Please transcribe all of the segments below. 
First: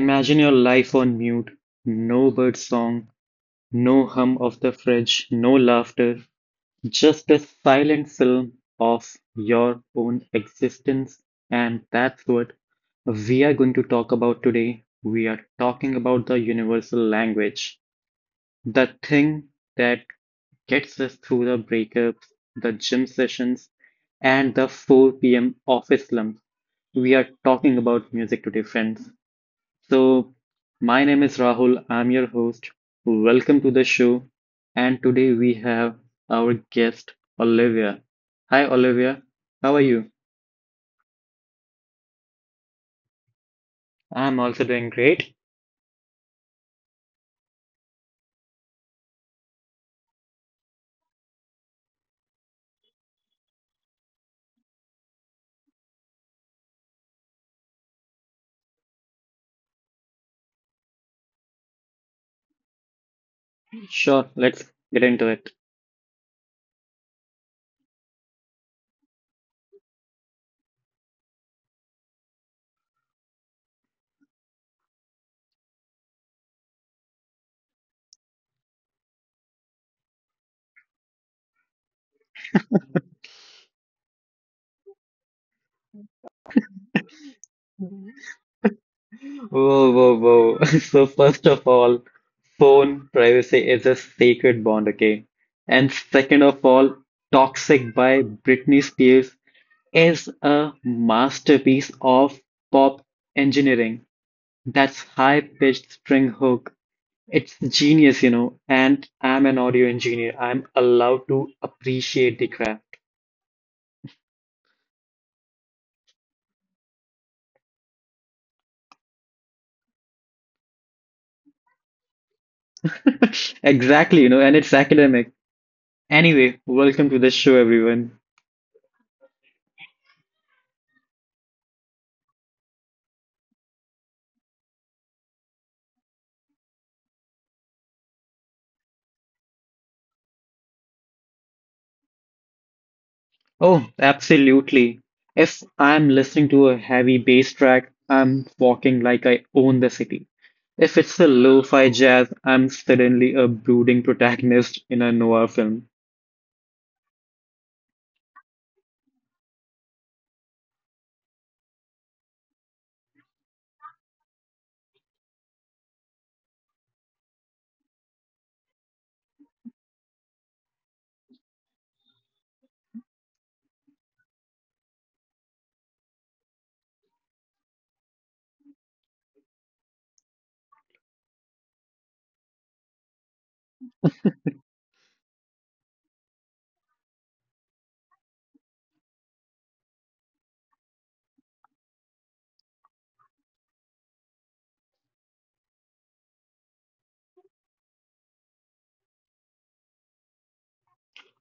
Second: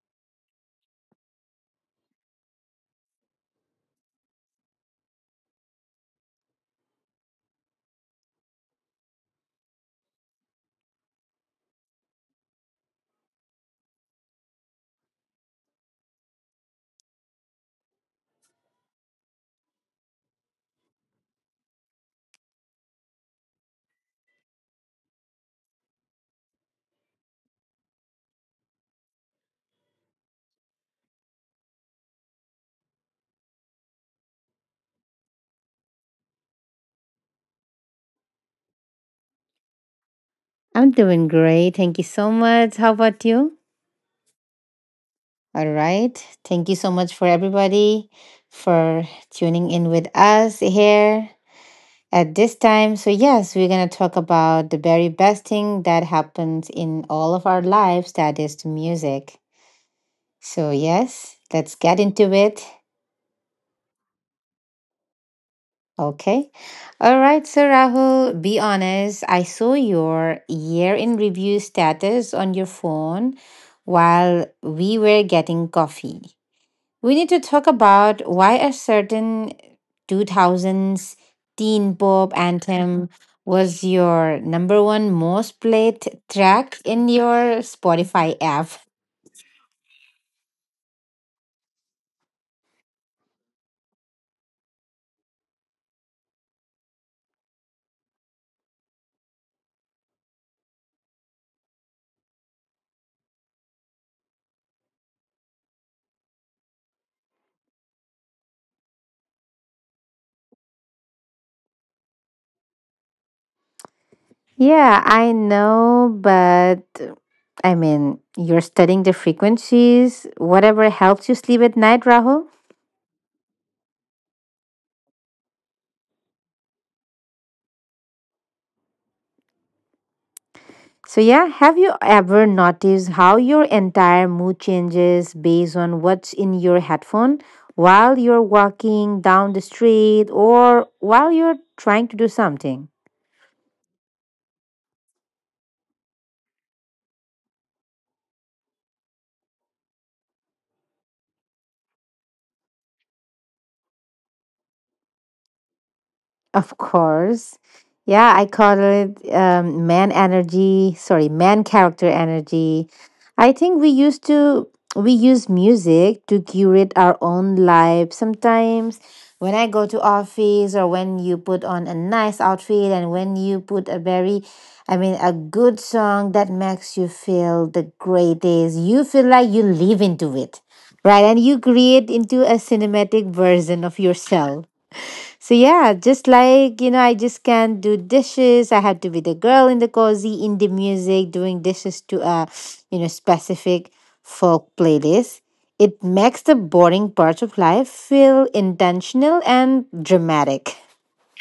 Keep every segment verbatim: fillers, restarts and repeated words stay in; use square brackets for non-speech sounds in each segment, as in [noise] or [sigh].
imagine your life on mute. No bird song, no hum of the fridge, no laughter, just a silent film of your own existence. And that's what we are going to talk about today. We are talking about the universal language, the thing that gets us through the breakups, the gym sessions, and the four p m office slump. We are talking about music today, friends. So, my name is Rahul. I'm your host. Welcome to the show. And today we have our guest, Olivia. Hi, Olivia. How are you? I'm doing great. Thank you so much. How about you? I'm also doing great. All right. Thank you so much for everybody for tuning in with us here at this time. So, yes, we're going to talk about the very best thing that happens in all of our lives that is the music. So, yes, let's get into it. Sure, let's get into it. Okay. All right. So, Rahul, be honest. I saw your year in review status on your phone while we were getting coffee. We need to talk about why a certain two thousands teen pop anthem was your number one most played track in your Spotify app. Whoa, whoa, whoa. [laughs] So, first of all, phone privacy is a sacred bond, okay? And second of all, Toxic by Britney Spears is a masterpiece of pop engineering. That's high-pitched string hook. It's genius, you know, and I'm an audio engineer. I'm allowed to appreciate the craft. Yeah, I know, but I mean, you're studying the frequencies, whatever helps you sleep at night, Rahul. [laughs] Exactly, you know, and it's academic. Anyway, welcome to the show, everyone. So, yeah, have you ever noticed how your entire mood changes based on what's in your headphone while you're walking down the street or while you're trying to do something? Oh, absolutely. If I'm listening to a heavy bass track, I'm walking like I own the city. If it's a lo-fi jazz, I'm suddenly a brooding protagonist in a noir film. Of course. Yeah, I call it um, man energy. Sorry, man character energy. I think we used to we use music to curate our own life. Sometimes when I go to office, or when you put on a nice outfit and when you put a very I mean a good song that makes you feel the greatest. You feel like you live into it. Right? And you create into a cinematic version of yourself. So yeah, just like, you know, I just can't do dishes. I had to be the girl in the cozy indie music doing dishes to a you know specific folk playlist. It makes the boring parts of life feel intentional and dramatic.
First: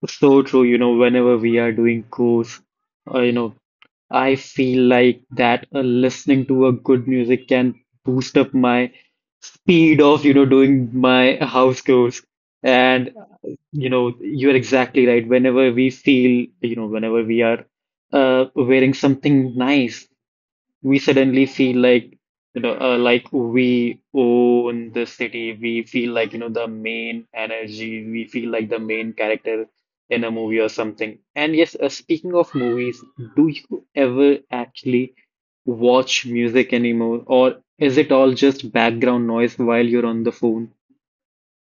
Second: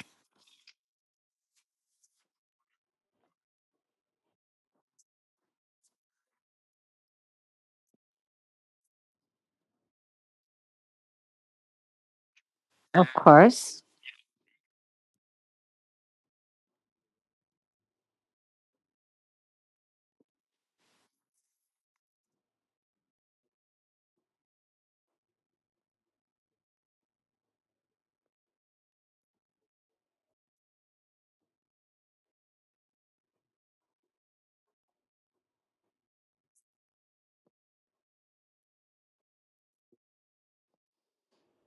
So true, you know, whenever we are doing course, uh, you know, I feel like that uh, listening to a good music can boost up my speed of, you know, doing my house chores. Of And, course. you know, you're exactly right. Whenever we feel, you know, whenever we are uh, wearing something nice, we suddenly feel like, you know uh, like we own the city. We feel like, you know the main energy. We feel like the main character in a movie or something. And yes, uh, speaking of movies, do you ever actually watch music anymore, or is it all just background noise while you're on the phone?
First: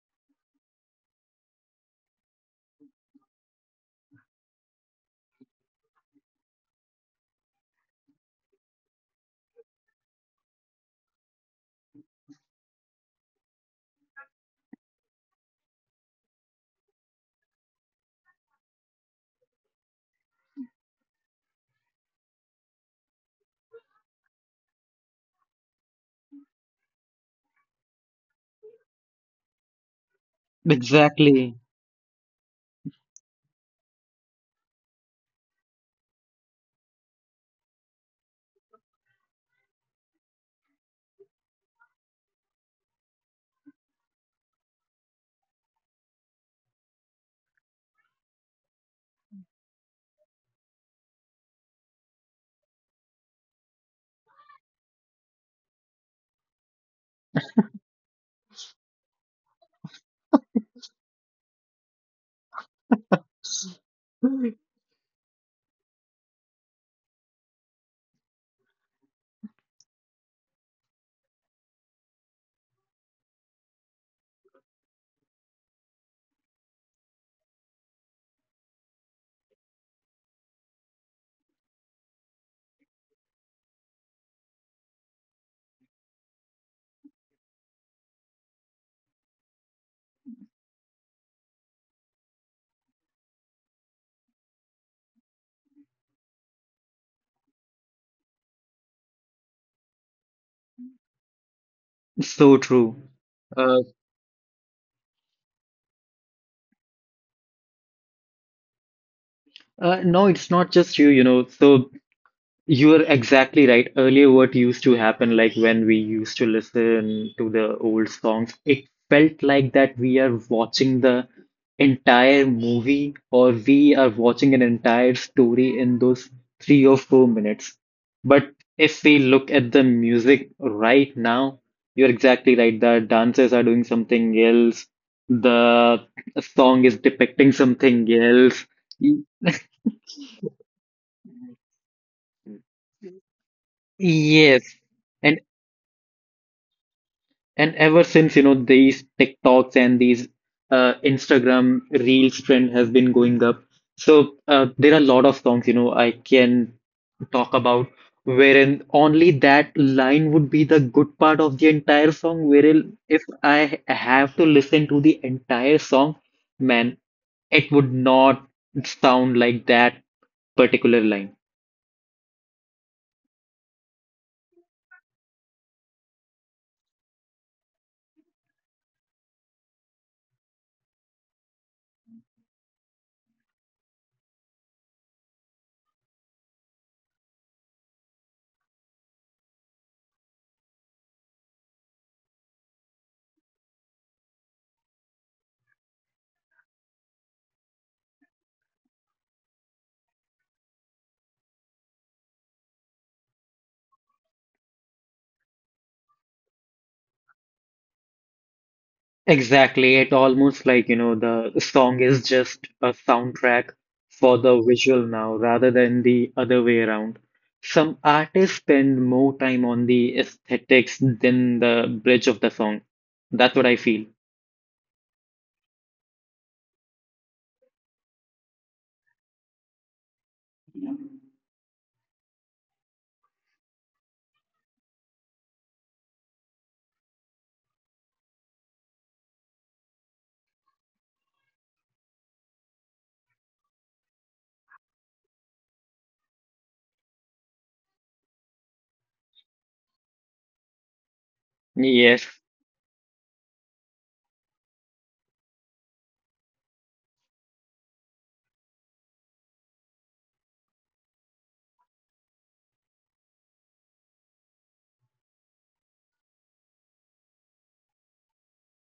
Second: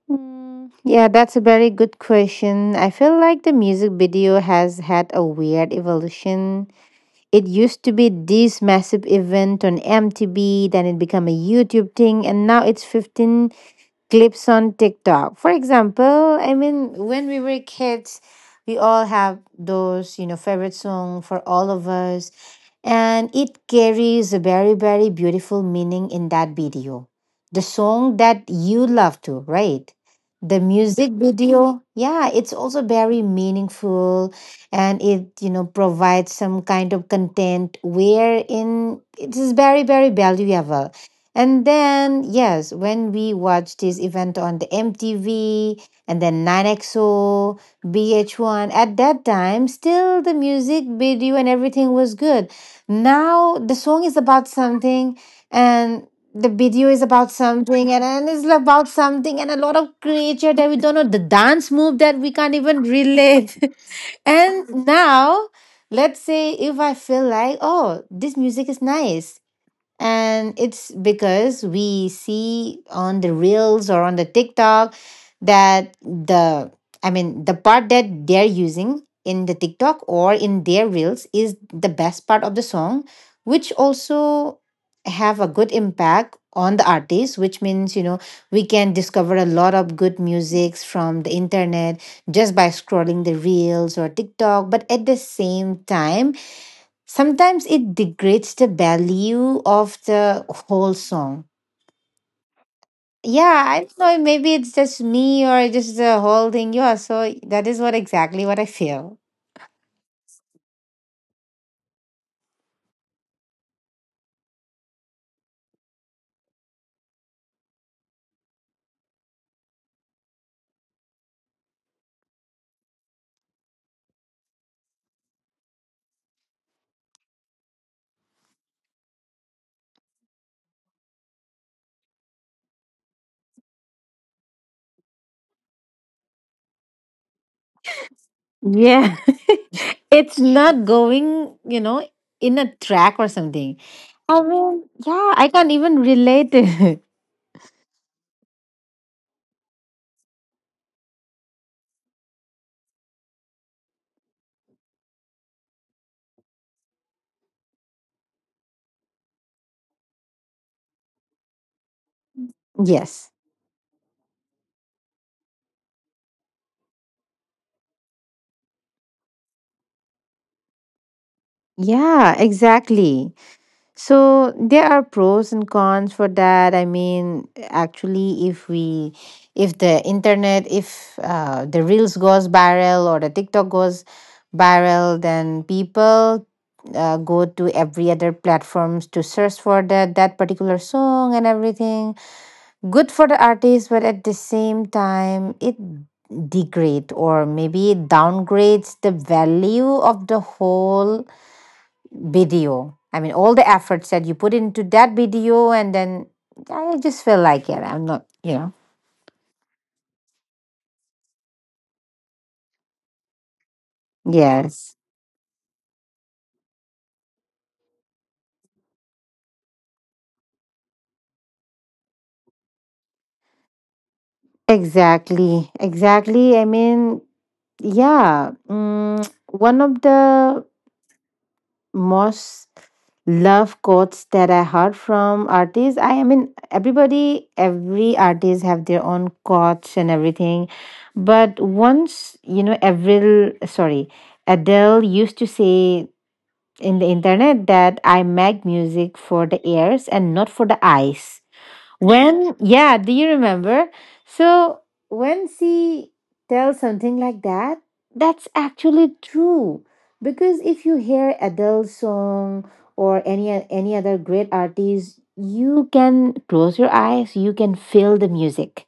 Mm, yeah, that's a very good question. I feel like the music video has had a weird evolution. It used to be this massive event on M T V, then it became a YouTube thing, and now it's fifteen clips on TikTok. For example, I mean, when we were kids, we all have those, you know, favorite song for all of us. And it carries a very, very beautiful meaning in that video. The song that you love to, right? The music Exactly. video, yeah, it's also very meaningful, and it, you know, provides some kind of content wherein it is very, very valuable. And then, yes, when we watched this event on the M T V and then nine X O, B H one at that time, still the music video and everything was good. Now the song is about something and the video is about something and, and it's about something and a lot of creature that we don't know, the dance move that we can't even relate. [laughs] And now, let's say if I feel like, oh, this music is nice, and it's because we see on the reels or on the TikTok that the, I mean, the part that they're using in the TikTok or in their reels is the best part of the song, which also have a good impact on the artist, which means, you know, we can discover a lot of good musics from the internet just by scrolling the reels or TikTok. But at the same time, sometimes it degrades the value of the whole song. So true. Yeah, I uh, don't know. Maybe it's just me or just the whole thing. Yeah, so that is what exactly what I feel. uh, no, it's not just you, you know. So, you are exactly right. Earlier, what used to happen, like when we used to listen to the old songs, it felt like that we are watching the entire movie or we are watching an entire story in those three or four minutes. But if we look at the music right now, you're exactly right. The dancers are doing something else, the song is depicting something else. Yeah, [laughs] [laughs] it's not going, you know, in a track or something. I Yes. mean, yeah, And I can't even relate it. And ever since, you know, these TikToks and these uh, Instagram Reels trend has been going up. So, uh, there are a lot of songs, you know, I can talk about, wherein only that line would be the good part of the entire song. [laughs] Wherein if Yes. I have to listen to the entire song, man, it would not sound like that particular line. Yeah, exactly. So there are pros and cons for that. I mean, actually, if we, if the internet, if uh, the reels goes viral or the TikTok goes viral, then people uh, go to every other platforms to search for that that particular song and everything. Good for the artist, but at the same time, it degrade or maybe it downgrades the value of the whole video. I mean, all the efforts that you put into that video, and then I just feel like it. I'm not, you know. Exactly. It almost like, you know, the song is just a soundtrack for the Yes, visual now rather than the other way around. Some artists spend more time on the aesthetics than the bridge of the song. That's what I feel. exactly, exactly. I mean, yeah. Mm, one of the most love quotes that I heard from artists. I, I mean, everybody, every artist have their own quotes and everything, but once you know, Avril, sorry, Adele used to say in the internet that I make music for the ears and not for the eyes. Yes, When, yeah, do you remember? So when she tells something like that, that's actually true. Because if you hear Adele's song or any any other great artist, you can close your eyes, you can feel the music,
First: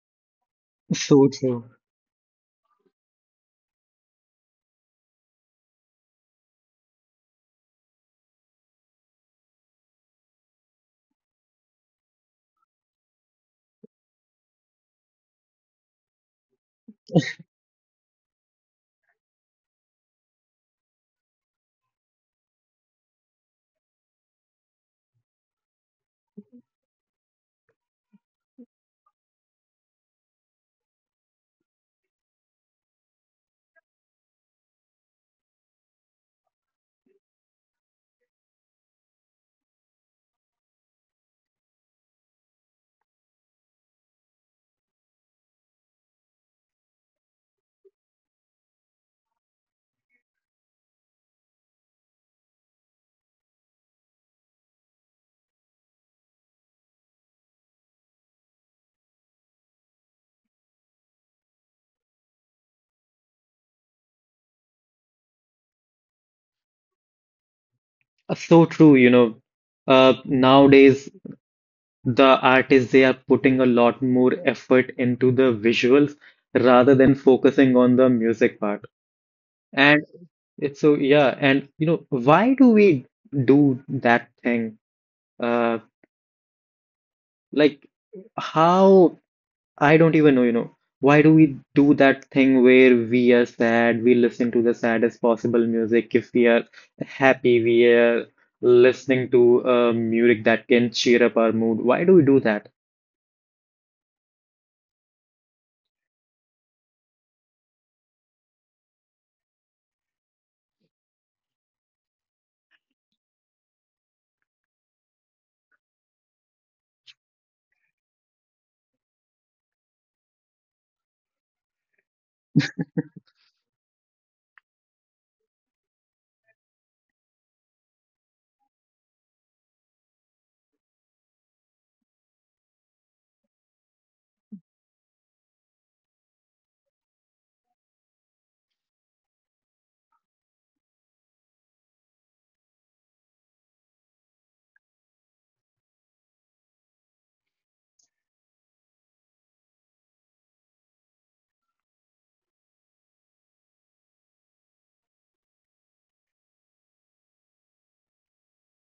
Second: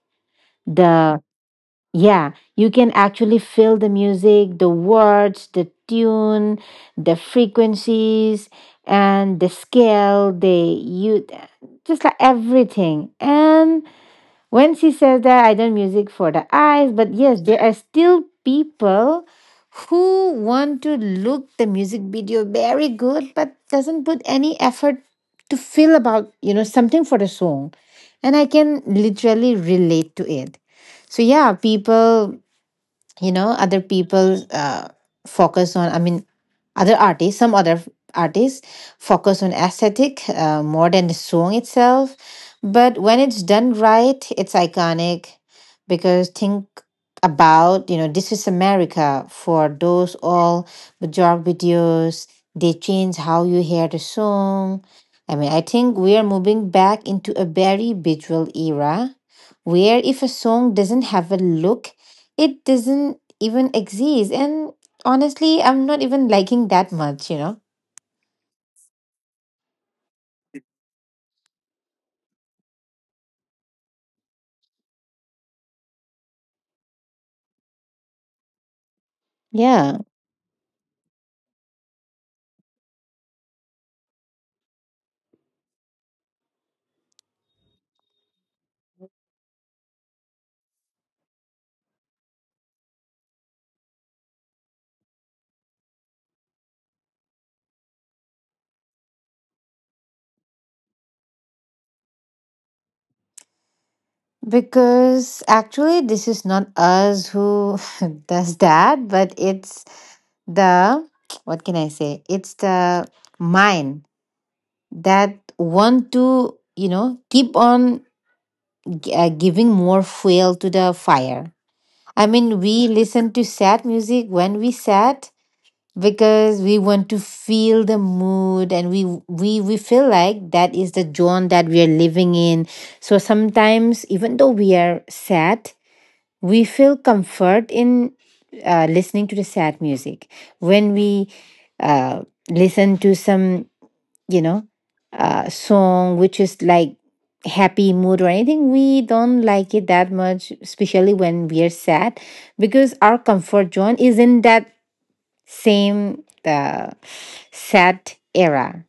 the so true. yeah, you can actually feel the music, the words, the tune, the frequencies, and the scale. They you just like everything, and when she says that, I don't music for the eyes, but yes, there are still people who want to look the music video very good, but doesn't put any effort to feel about you know something for the song, and I can literally relate to it. So yeah, people, you know other people, uh, focus on, I mean, other artists, some other artists focus on aesthetic, uh, more than the song itself. But when it's done right, it's iconic. Because think about, you know this is America for those all major videos, they change how you hear the song. I mean, I think we are moving back into a very visual era, where if a song doesn't have a look, it doesn't even exist. And honestly, I'm not even liking that much. you know, Uh, So true, you know. Uh, nowadays, the artists, they are putting a lot more effort into the visuals rather than focusing on the music part. Yeah. And it's so, yeah, and, you know, why do we do that thing? Uh, like how I don't even know, you know, why do we do that thing where we are sad, we listen to the saddest possible music. If we are happy, we are listening to uh, music that can cheer up our mood. Why do we do that? Because actually, this is not us who [laughs] does that, but it's the what can I say? It's the mind that want to, you know, keep on g- uh, giving more fuel to the fire. I mean, we listen to sad music when we sad, because we want to feel the mood, and we we we feel like that is the zone that we are living in. So sometimes, even though we are sad, we feel comfort in uh, listening to the sad music. When we uh, listen to some you know uh, song which is like happy mood or anything, we don't like it that much, especially when we are sad, because our comfort zone is in that same uh, sad era.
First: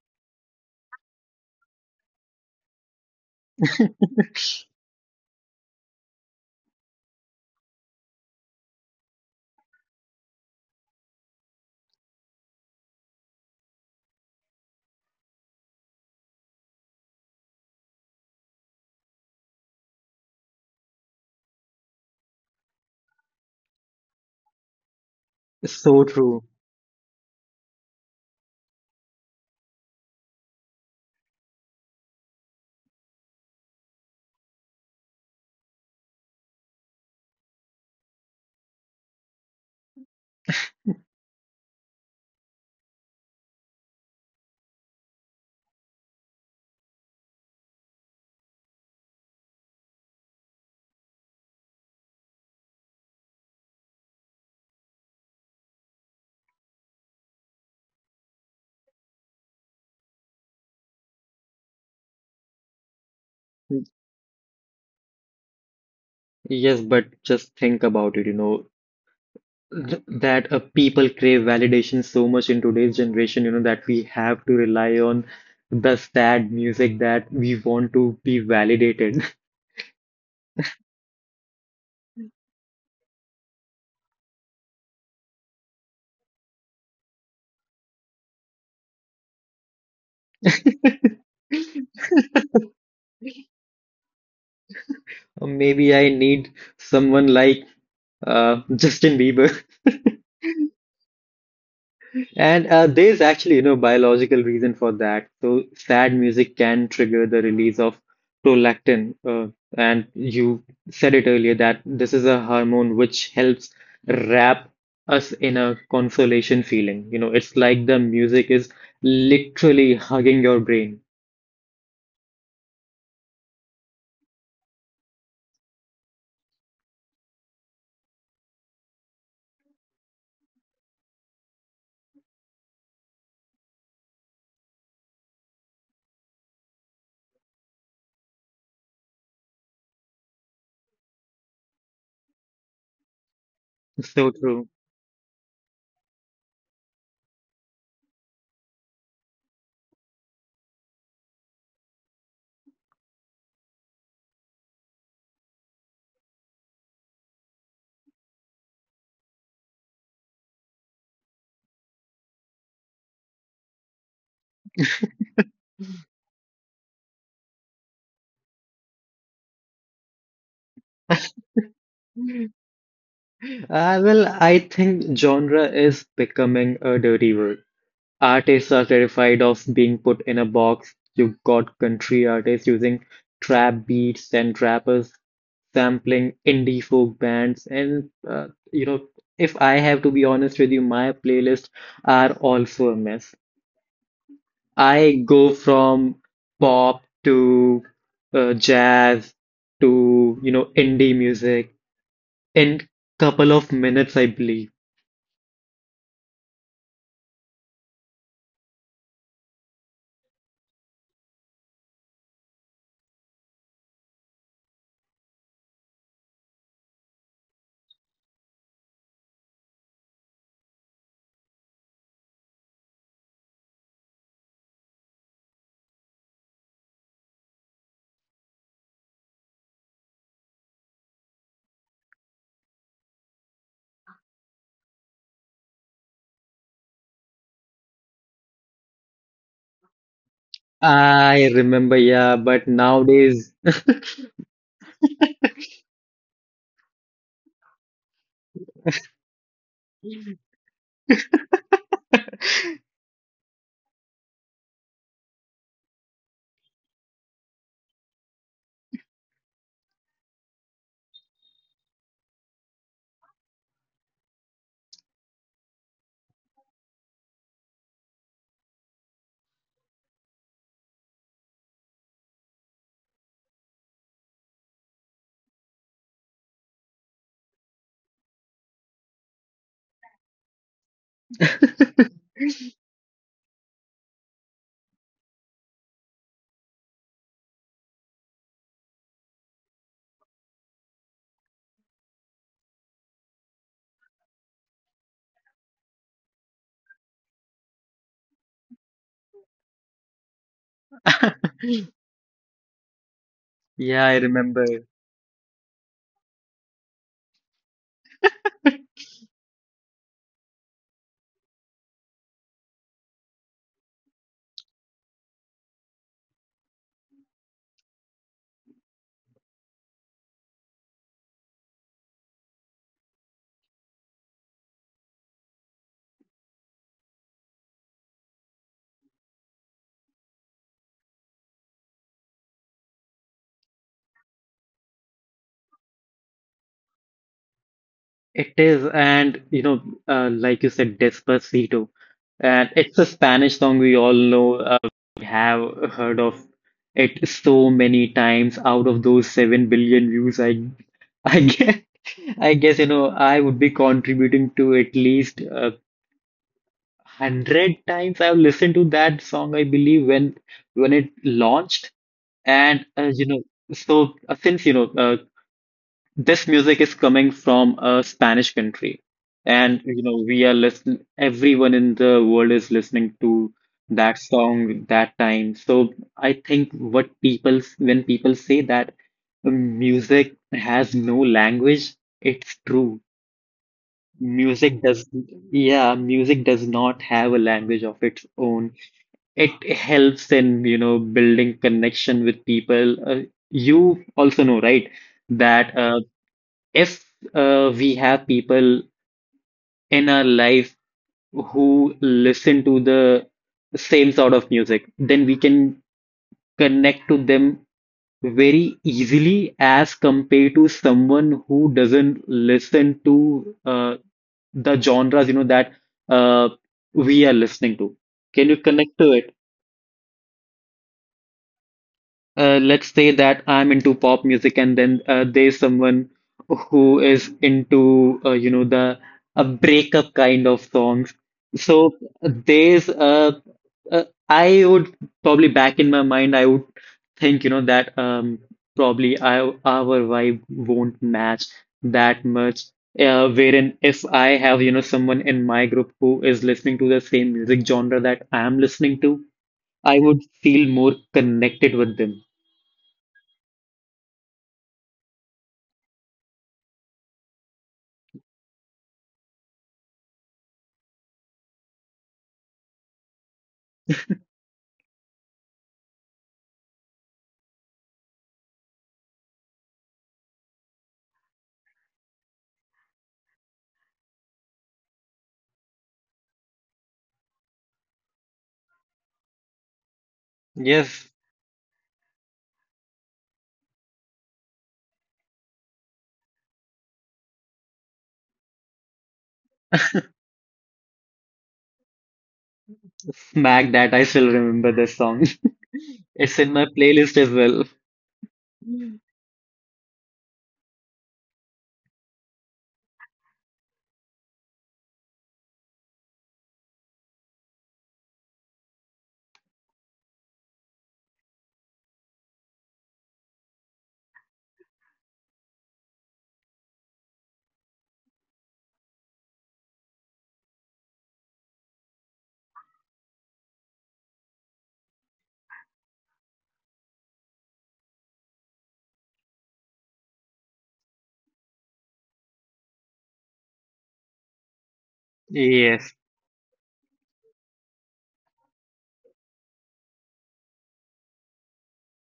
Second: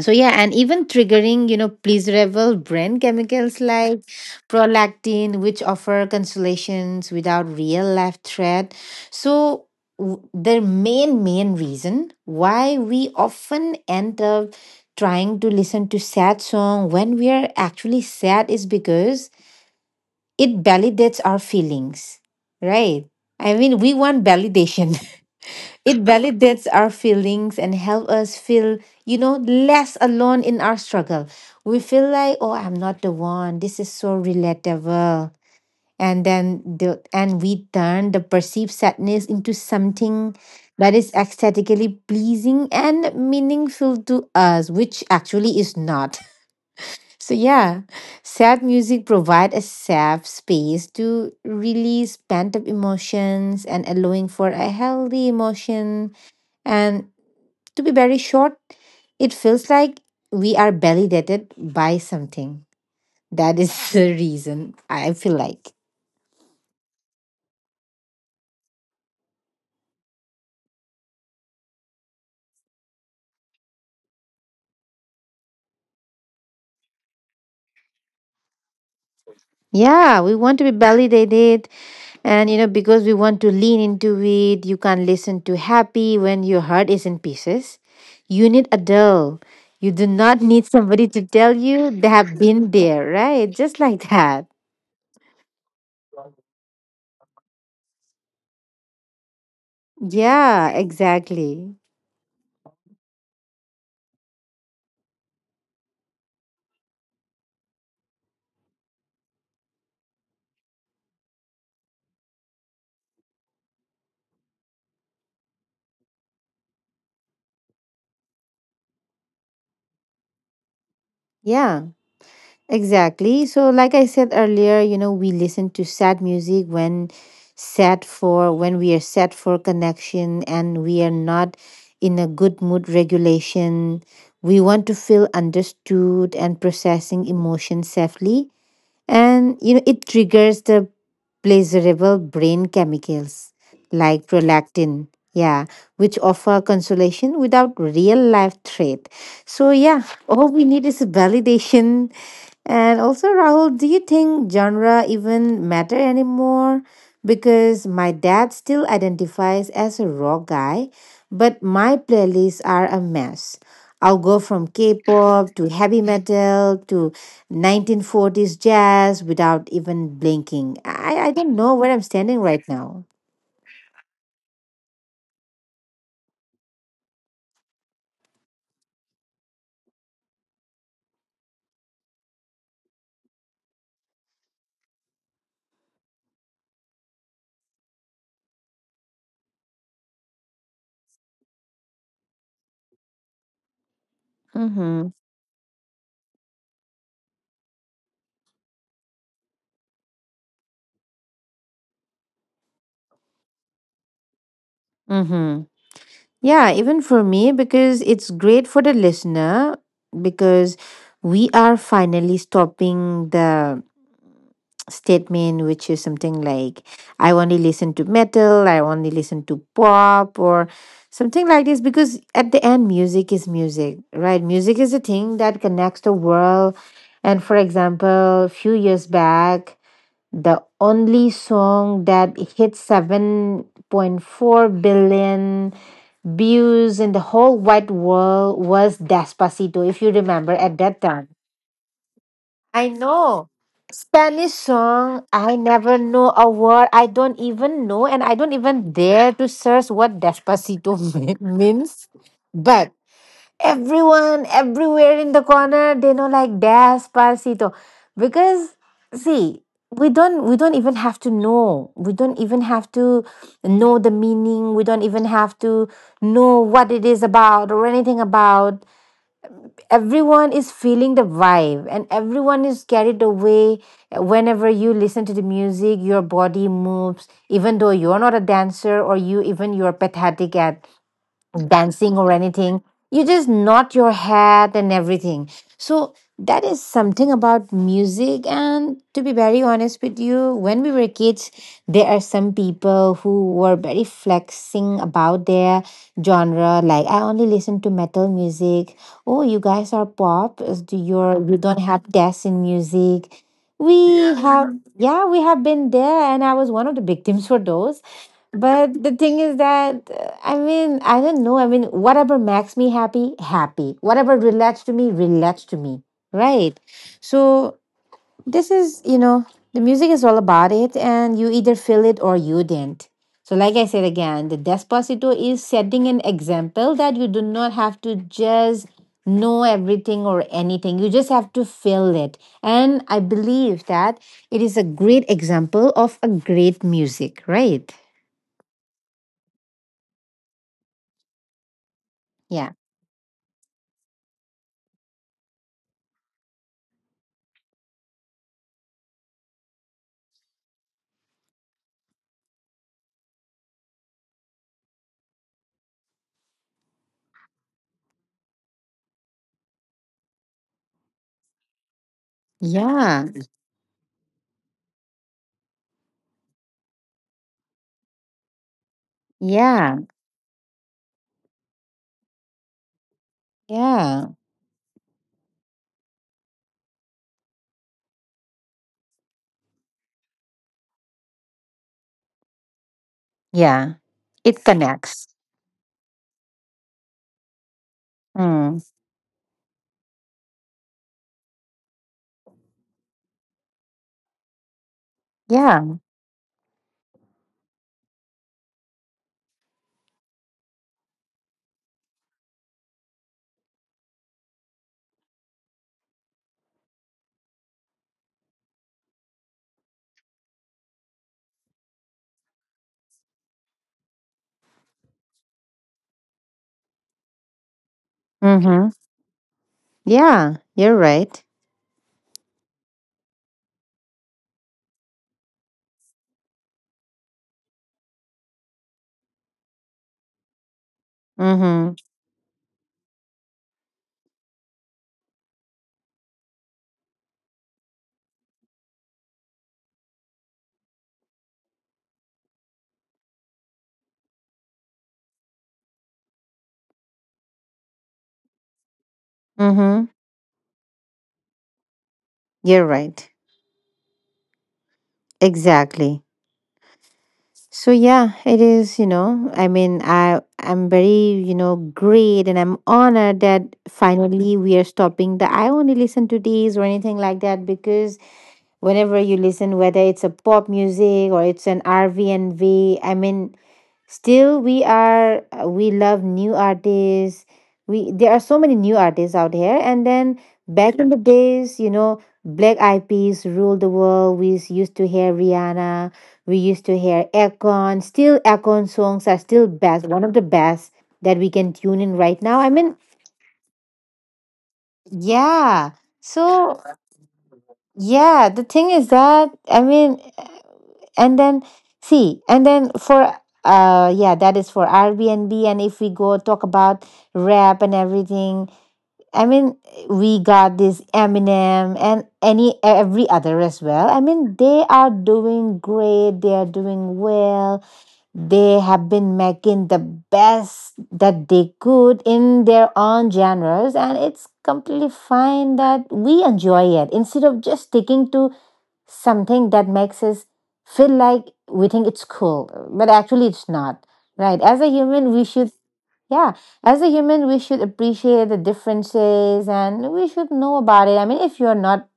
So yeah, and even triggering, you know, pleasurable brain chemicals like prolactin, which offer consolations without real life threat. So w- the main main reason why we often end up trying to listen to sad song when we are actually sad is because it validates our feelings, right? I mean, we want validation. [laughs] It So true. validates our feelings and help us feel, you know, less alone in our struggle. We feel like, oh, I'm not the one. This is so relatable. And then the and we turn the perceived sadness into something that is aesthetically pleasing and meaningful to us, which actually is not. [laughs] So yeah, sad music provide a safe space to release pent up emotions and allowing for a healthy emotion, and, to be very short, it feels like we are validated by something. That is [laughs] the reason I feel like. Yes, but just think about it, you know. th- that uh, people crave validation so much in today's generation, you know, that we have to rely on the sad music that we want to be validated. Yeah, we want to be validated. And, you know, because we want to lean into it, you can't listen to happy when your heart is in pieces. You need a doll. You do not need [laughs] somebody [laughs] to tell you they have been there, right? Just like that. Or maybe I need someone like uh, Justin Bieber. Yeah, exactly. And uh, there's actually, you know, biological reason for that. So sad music can trigger the release of prolactin, uh, and you said it earlier that this is a hormone which helps wrap us in a consolation feeling. You know, it's like the music is literally hugging your brain. Yeah. Exactly. So, like I said earlier, you know, we listen to sad music when sad for when we are sad for connection, and we are not in a good mood regulation. We want to feel understood and processing emotions safely, and you know it triggers the pleasurable brain chemicals like So true. prolactin, yeah, which offer consolation without real life threat. So yeah, all we need is a validation. And also, Rahul, do you think genre even matter anymore? Because my dad still identifies as a rock guy, but my playlists are a mess. I'll go from K pop to heavy metal to nineteen forties jazz without even blinking. I, I don't know where I'm standing right now. Uh, well, I think genre is becoming a dirty word. Artists are terrified of being put in a box. You've got country artists using trap beats and rappers sampling indie folk bands. And, uh, you know, if I have to be honest with you, my playlists are also a mess. Mm hmm. I go from pop to uh, jazz to, you know, indie music in couple of minutes, I believe. Mm hmm. Yeah, even for me, because it's great for the listener, because we are finally stopping the statement which is something like I only listen to metal, I only listen to pop, or something like this. Because at the end, music is music, right? Music is a thing that connects the world. And for example, few years back, the only song that hit seven point four billion views in the whole wide world was Despacito, if you remember at that time. I remember, yeah, but I know. nowadays. Spanish song, I never know a word. I don't even know, and I don't even dare to search what Despacito [laughs] mean- means. But everyone everywhere in the corner they know, like, despacito because, see, we don't we don't even have to know, we don't even have to know the meaning, we don't even have to know what it is about or anything about. Everyone is feeling the vibe and everyone is carried away. Whenever you listen to the music your body moves even though you're not a dancer or you even you're pathetic at dancing or anything. You just nod your head and everything. So that is something about music. And to be very honest with you, when we were kids, there are some people who were very flexing about their genre. Like, "I only listen to metal music. Oh, you guys are pop. Do You're [laughs] you don't have taste in music." We Yeah, I Yeah. remember. have yeah, we have been there, and I was one of the victims for those. But the thing is that, uh, I mean, I don't know, I mean, whatever makes me happy happy whatever relates to me relates to me, right? So this, is you know, the music is all about it, and you either feel it or you didn't. So, like I said again, the Despacito is setting an example that you do not have to just know everything or anything, you just have to feel it. And I believe that it is a great example of a great music, right? It is, and you know, uh, like you said, Despacito. Yeah. And it's a Spanish song we all know. Uh, we have heard of it so many times. Out of those seven billion views, I, I guess, [laughs] I guess you know, I would be contributing to at least uh, hundred times. I've listened to that song, I believe, when when it launched, and uh, Yeah, you know, so uh, since you know. Uh, this music is coming from a Spanish country, and yeah, you know we are listening. Everyone in the world is listening to that yeah, song that time. So I think what people when people say that music has no language, it's true. yeah. It Music does, connects. yeah, music does not have a language of its own. Mm. It helps in you know building connection with people. Uh, you also know, right? That Yeah. uh, if uh, we have people in our life who listen to the same sort of music, then we can connect to them very easily as compared to someone who doesn't listen to uh, the genres, you know, that uh, we are listening to. Can you Mm-hmm. connect to it? Yeah, you're right. Uh, let's say that I'm into pop music, and then uh, there's someone who is into uh, you know the a breakup kind of songs. So Mm-hmm. there's uh, uh, I would probably, back in my mind, I would think you know that um, probably, I, our vibe won't match that much. Uh, wherein if I have you know someone in my group who is listening to the same music genre that I am listening to, I Mm-hmm. would feel more connected with them. You're right. Exactly. So yeah, it is, you know, I mean, I I'm very, you know, great, and I'm honored that finally we are stopping the "I only listen to these" or anything like that, because whenever you listen, whether it's a pop music or it's an R V and V, I mean, still, we are, uh, we love new artists. We There are so many new artists out here, and then back in Yes, the days, you know, Black Eyed Peas ruled the world. We used to hear Rihanna. We used to hear Akon. Still, Akon songs are still best, one of the best that we can tune in right now. I mean, smack that. I still remember this song. [laughs] yeah. It's in my So playlist as well. yeah, the thing is that, I mean, and then, see, and then for, uh yeah, that is for airbnb, and if we go talk about rap and everything, I mean, we got this eminem and any every other as well. I mean, they are doing great, they are doing well. They have been making the best that they could in their own genres, and it's completely fine that we enjoy it instead of just sticking to something that makes us feel like we think it's cool, but actually it's not, right? As a human, we should, Yes, yeah, as a human, we should appreciate the differences and we should know about it. I mean, if you're not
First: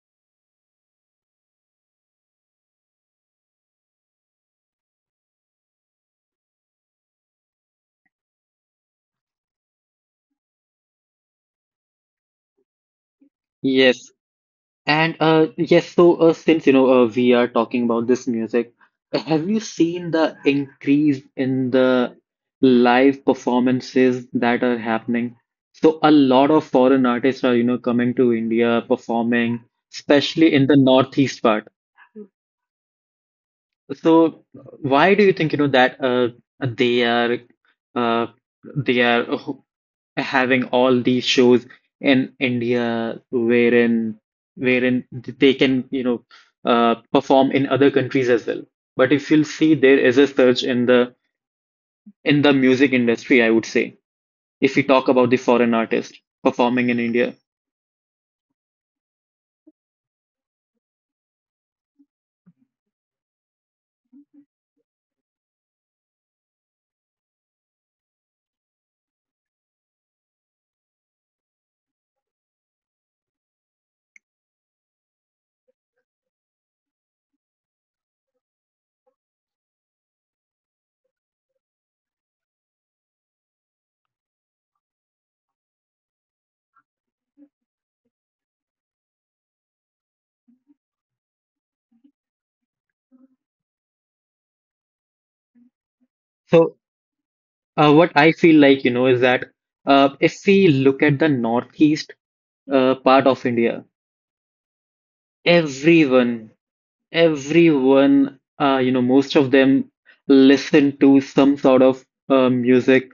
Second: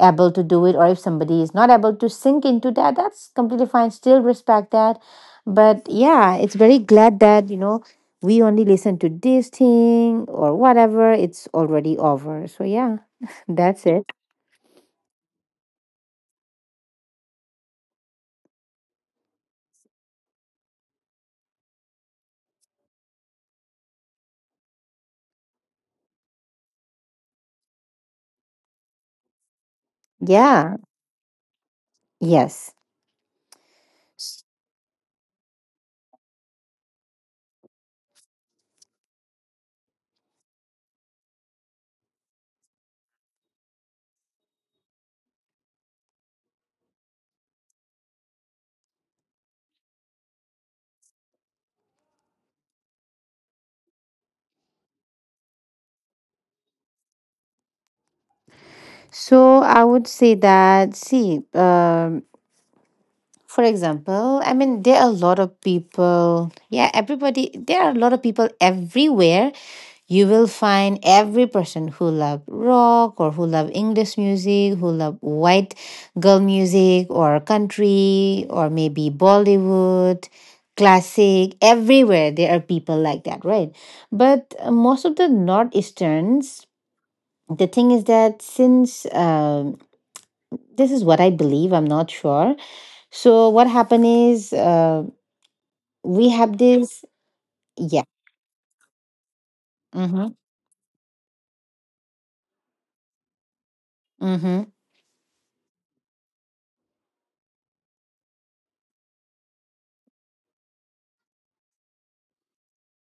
able to do it or if somebody is not able to sink into that, that's completely fine. Still respect that. But yeah, it's very glad that, you know, we only listen to this thing or whatever, it's already over. So yeah, [laughs] that's it. yes. And uh yes, so uh, since you know uh, we are talking about this music, have you seen the increase in the live performances that are happening? So a lot of foreign artists are you know coming to India performing, especially in Yeah, the northeast part. yes. So why do you think you know that uh they are uh they are uh, having all these shows in India, wherein wherein they can you know uh, perform in other countries as well. But if you'll see, there is a surge in the in the music industry, I would say, if we talk about the foreign artists performing in India. So I would say that, see, um, for example, I mean, there are a lot of people, yeah, everybody, there are a lot of people everywhere. You will find every person who love rock or who love English music, who love white girl music or country or maybe Bollywood, classic, everywhere there are people like that, right? But, uh, most of the Northeasterns, the thing is that since, um this is what I believe. I'm not sure. So what happened is, uh, we have So this. uh, Yeah. what I feel like, you know, is that uh, Mm-hmm. if we look at the northeast uh, part of India, Mm-hmm. everyone everyone, uh, you know, most of them listen to some sort of uh, music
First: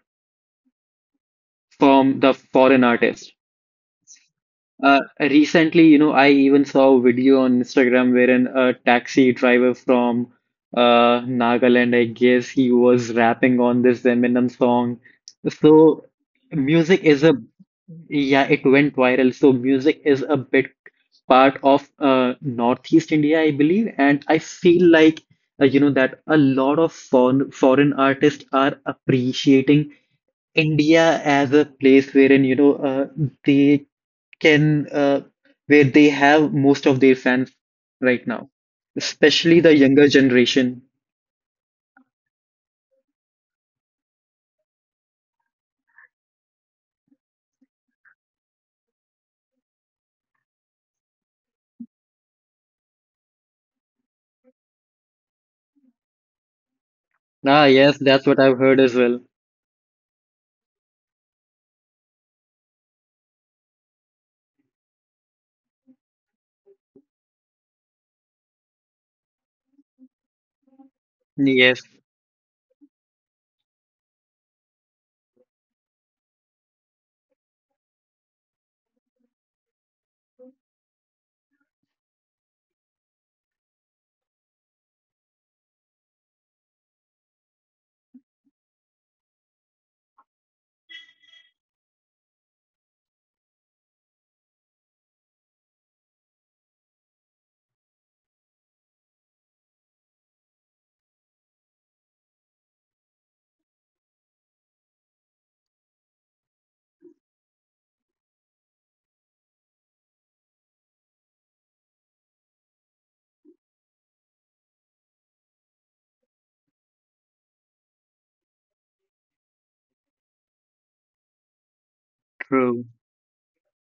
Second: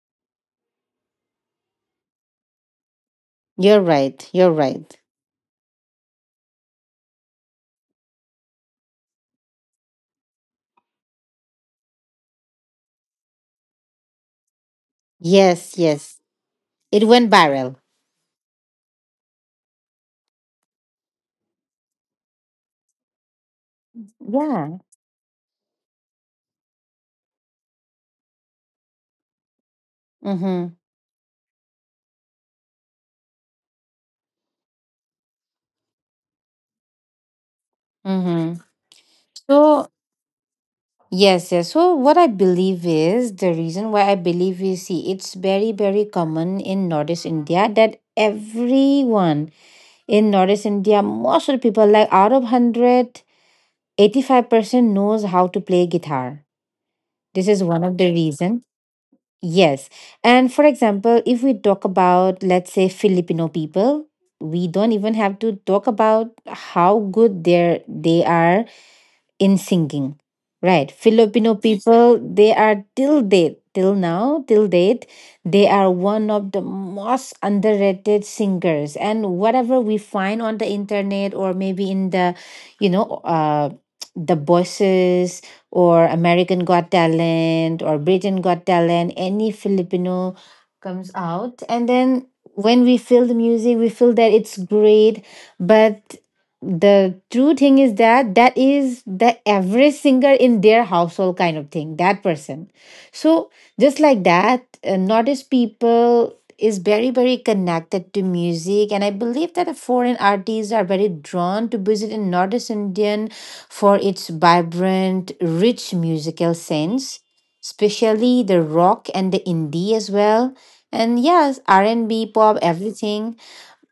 from the foreign artist. You're right. You're right. Uh, recently, you know, I even saw a video on Instagram wherein a taxi driver from uh, Nagaland, I guess, he was rapping on this Eminem song. Yes. So Yes. music It is went a, viral. yeah, it went viral. So music is a big part of uh, Northeast India, I believe. And I Yeah. feel like, uh, you know, that a lot of foreign, foreign artists are appreciating Mm-hmm. India as a place wherein, you know, uh, they can uh, where they have most of their fans right now, Mm-hmm. especially the So younger generation. yes. Yes. So what I believe is the reason why I believe, you see, it's very very common in Northeast India that everyone in Northeast India, most of the people, like, out of hundred eighty-five percent knows how to play guitar. This is Ah, one of yes, the that's what I've reasons. heard as well. Yes. And for example, if we talk about, let's say, Filipino people, we don't even have to talk about how good they're, they are in singing, right? Filipino Yes, people, they are till date, till now, till date they are one of the most underrated singers. And whatever we find on the internet or maybe in the, you know, uh the Voices or American Got Talent or Britain Got Talent, any Filipino comes out, and then when we feel the music we feel that it's great. But the true thing is that that is the average singer in their household kind of thing, that person. So just like that, uh, nordish people is very very connected to music, and I believe that the foreign artists are very drawn to visit in nordish indian for its vibrant rich musical sense, especially the rock and the indie as well, and yes, R&B, pop, true. everything.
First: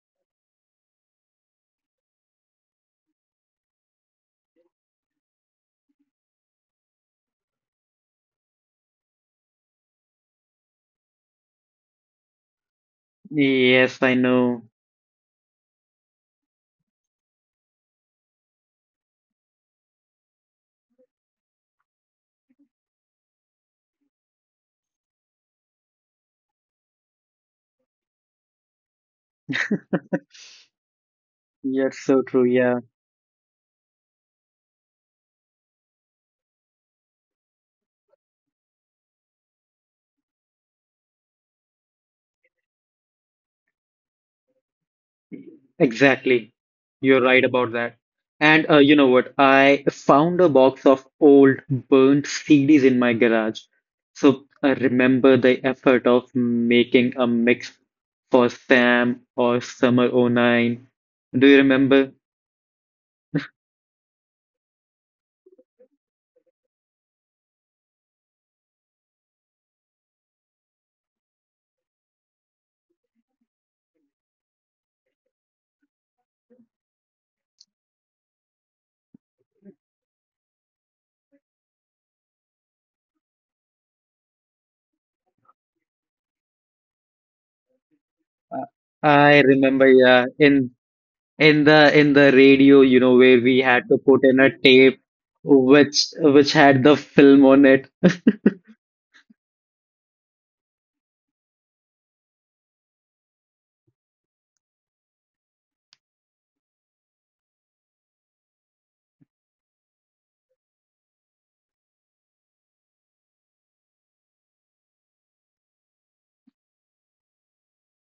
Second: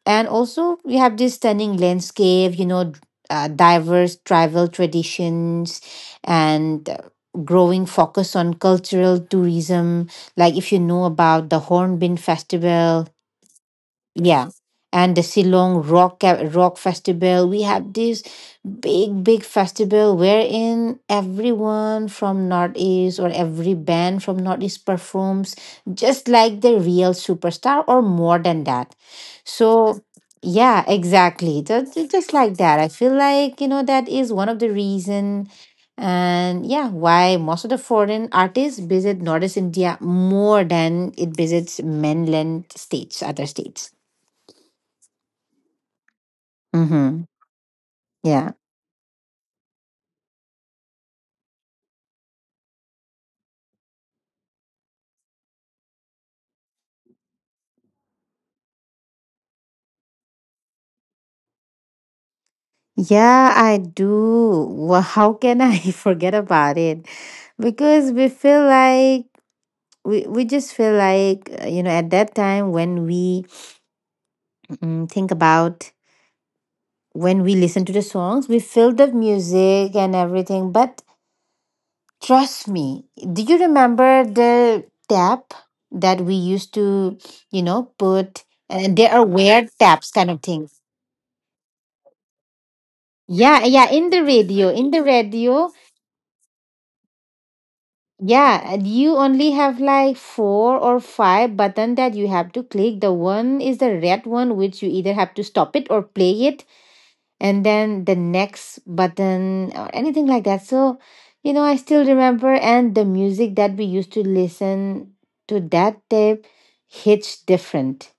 And also, we have this stunning landscape, you know, d- uh, diverse tribal traditions and, uh, growing focus on cultural tourism. Like, if you know about the Hornbill Festival, Yes, I yeah. know. And the Shillong Rock Ca- Rock Festival, we have this big, big festival wherein everyone from Northeast or every band from Northeast performs just like the real superstar or more than that. So, yeah, exactly. Just, Yes, so just true. like Yeah, that. I feel like, you know, that is one of the reason, and yeah, why most of the foreign artists visit Northeast India more than it visits mainland states, other states. exactly. You're Mm-hmm. right about that. Yeah. And uh, you know what? I found a box of old burnt C Ds in my garage. So I remember the effort of making a mix for Sam or Summer 'oh nine. Do you remember? Yeah, I do. Well, how can I [laughs] forget about it? Because we feel like we, we just feel like, uh, you know, at that time when we, mm, think about, when we listen to the songs we feel the music and everything. But trust me, do you remember the tap that we used to, you know, put, Uh, and there are I weird remember, taps yeah, kind of in things. in the in the radio, you know, where we yeah had yeah to in the put in a radio, in tape the radio which which had the film on it. Yeah, and you only have like four or five button that you have to click. The one is the red one, which you either have to stop it or play it, and then the next button or anything like that. So, you know, I still remember, and the music that we used to listen to that tape hits different.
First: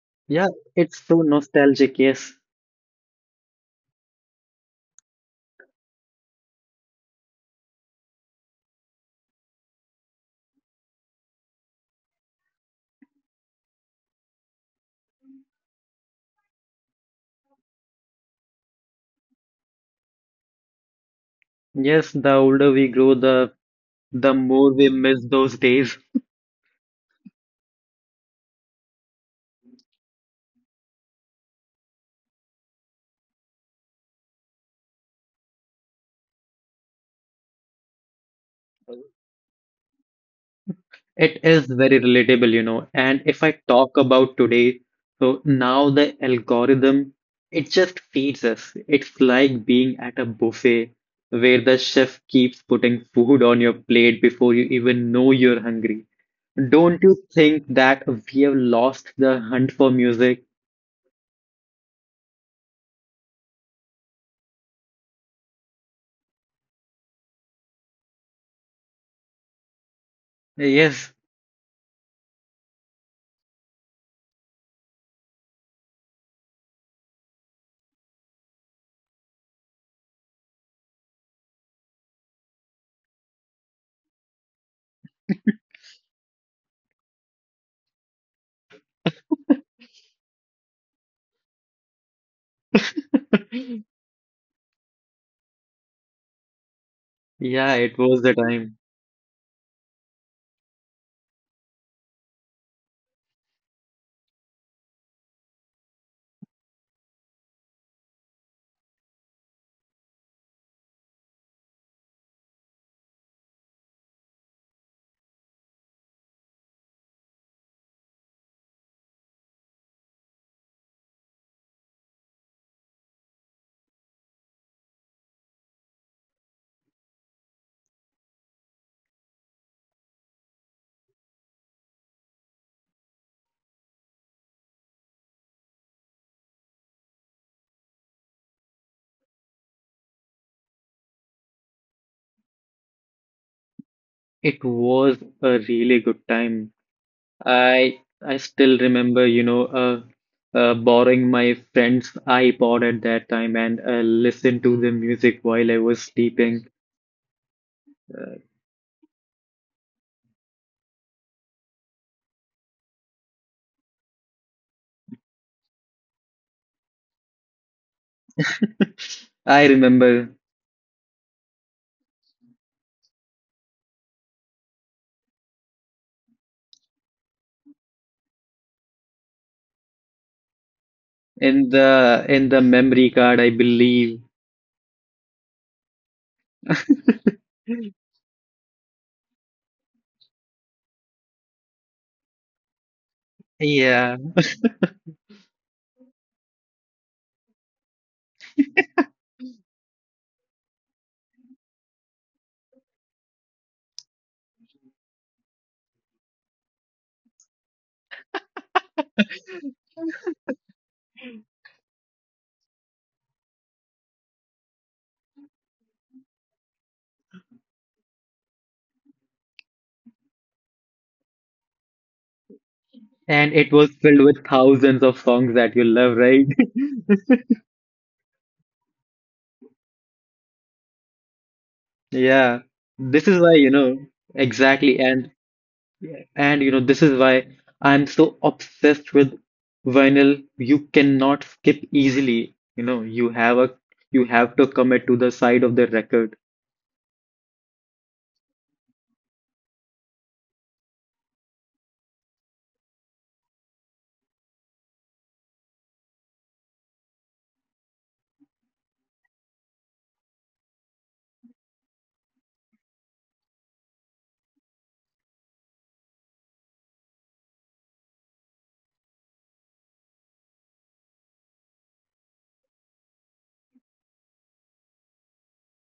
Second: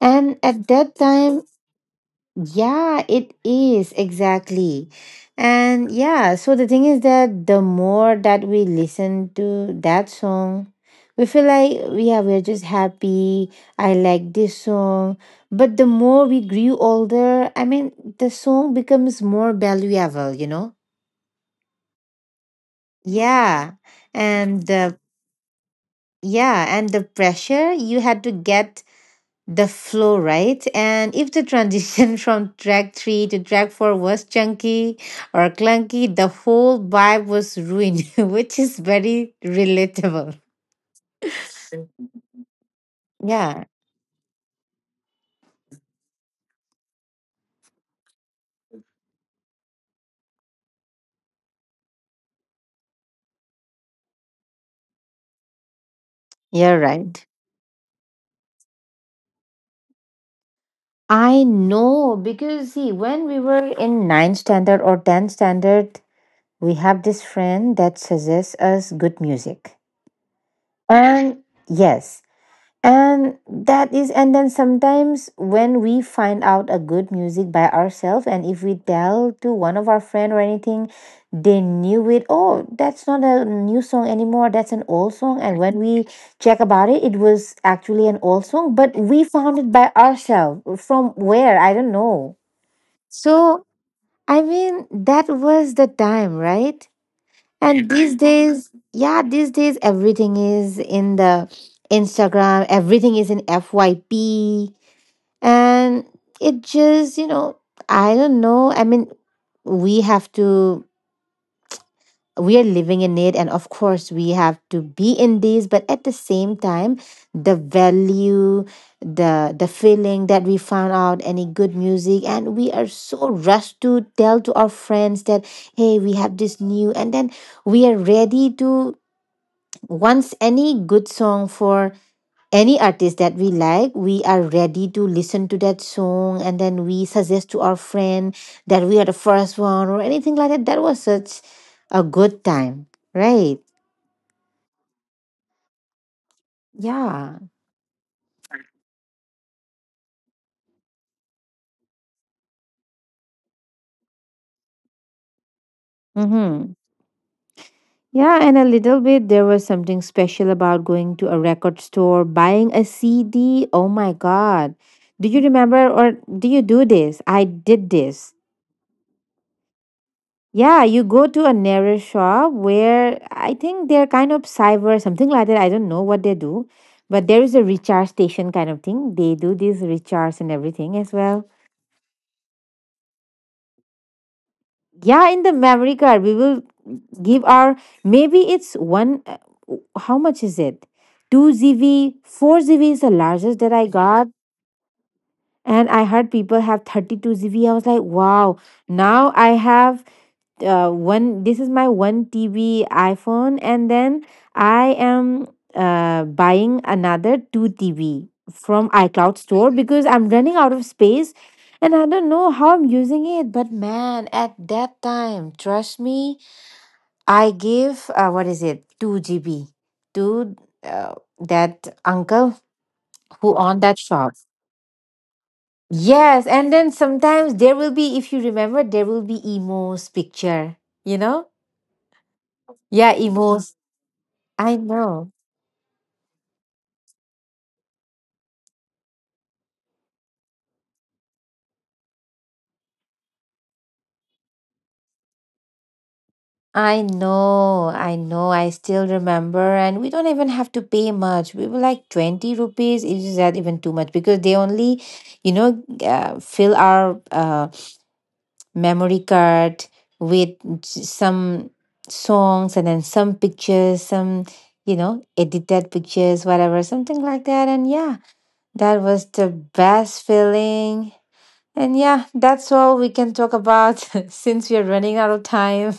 And Yeah, at that it's so time, nostalgic. Yes, yeah, it is, exactly. And yeah, so the thing is that the more that we listen to that song, we feel like, yeah, we're just happy. I like this song. But the more we grew older, I mean, the song becomes more valuable, you know? yes. The older we grow, the Yeah. the And more we the, miss those days. yeah, and the pressure you had to get the flow, right? And if the transition [laughs] from track three to track four was chunky or clunky, the whole vibe was ruined, [laughs] which is very relatable. It is very relatable, you know. And if I Yeah, talk about today, so now the algorithm, it just feeds us. It's like being at a buffet where the chef keeps putting food on your plate before you even know you're hungry. you're Don't you right. think that we have lost the hunt for music? I know, because, see, when we were in ninth standard or tenth standard, we have this friend that suggests us good music. Yes. And yes, and that is, and then sometimes when we find out a good music by ourselves, and if we tell to one of our friend or anything, they knew it. Oh, that's not a new song anymore. That's an old song. And when we check about it, it was actually an old song, but we found it by ourselves. From where? I don't know. So [laughs] I mean, that was the time, right? Yeah, And it these was the days, time. yeah, these days everything is in the Instagram, everything is in F Y P. And it just, you know, I don't know. I mean, we have to, we are living in it. And of course, we have to be in these. But at the same time, the value, the the feeling that we found out any good music and we are so rushed to tell to our friends that, "Hey, we have this new," and then we are ready to, once any good song for any artist that we like, we are ready to listen to that song and then we suggest to our friend that we are the first one or anything like that. That was such a good time, right? It was a really good time. Yeah. I I still remember, you know, uh, uh, borrowing my friend's iPod at that time and uh, listen to the music while I was sleeping. Mm-hmm. Yeah, and a little bit there was something special about going to a record store, buying a C D. Oh my God. Do you remember or do you do this? I did this. [laughs] I remember Yeah, you go to a nearest shop where I think they're kind of cyber, something like that. I don't know what they do, but there is a recharge station kind of thing. They do this recharge and everything as well. in the in the memory card, I believe. Yeah, in the memory card, we will [laughs] give our, maybe it's one. uh, How much is it? two Z V, four Z V is the largest that I Yeah, got. And I heard people have thirty-two Z V. I was like, wow, now I have, uh, one, this is my one T B iPhone, and then I am, uh, buying another two T B from iCloud store because I'm running out of space, and I don't know how I'm using it. But, man, at that time, trust me, I gave, uh, what is it, two G B to, uh, that uncle who and it owned was that filled shop. with thousands of songs that you love, Yes, right? and then sometimes there will be, if you remember, there will be emos picture, you know? [laughs] Yeah, Yeah, this is why, you emos. know, I exactly. know. And And you know, this is why I'm so obsessed with vinyl. You cannot skip easily. You know, you have a you have to commit to the side of the record. I know. I know. I still remember. And we don't even have to pay much. We were like twenty rupees. Is that even too much? Because they only, you know, uh, fill our, uh, memory card with s- some songs and then some pictures, some, you know, edited pictures, whatever, something like that. And yeah, that was the best feeling. And yeah, that's all we can talk about [laughs] since we are running out of time.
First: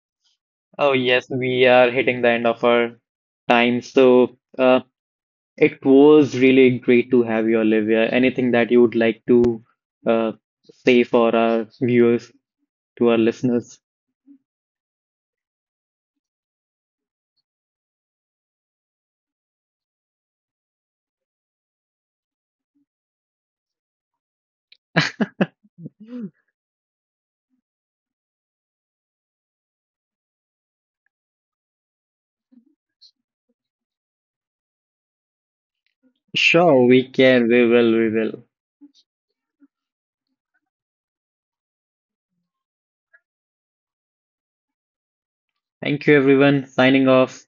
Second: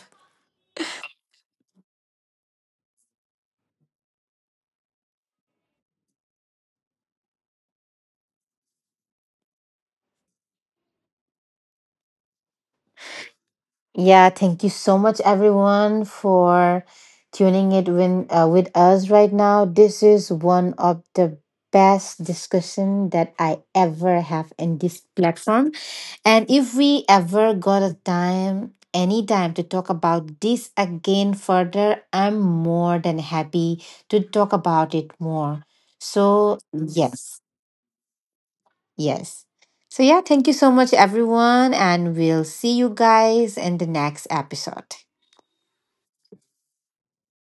Oh yes, we are hitting the end of our time. So uh, it was really great to have you, Olivia. Anything that you would like to uh, say for our viewers, to our listeners? Yeah, thank you so much, everyone, for tuning it win, uh, with us right now. This is one of the best discussion that I ever have in this platform. And if we ever got a time, any time to talk about this again further, I'm more than happy to talk about it more. So, Sure, we yes, can. We will. We will. yes. So, yeah, thank you so much, everyone. And we'll see you guys in the next episode. Thank you, everyone. Signing off.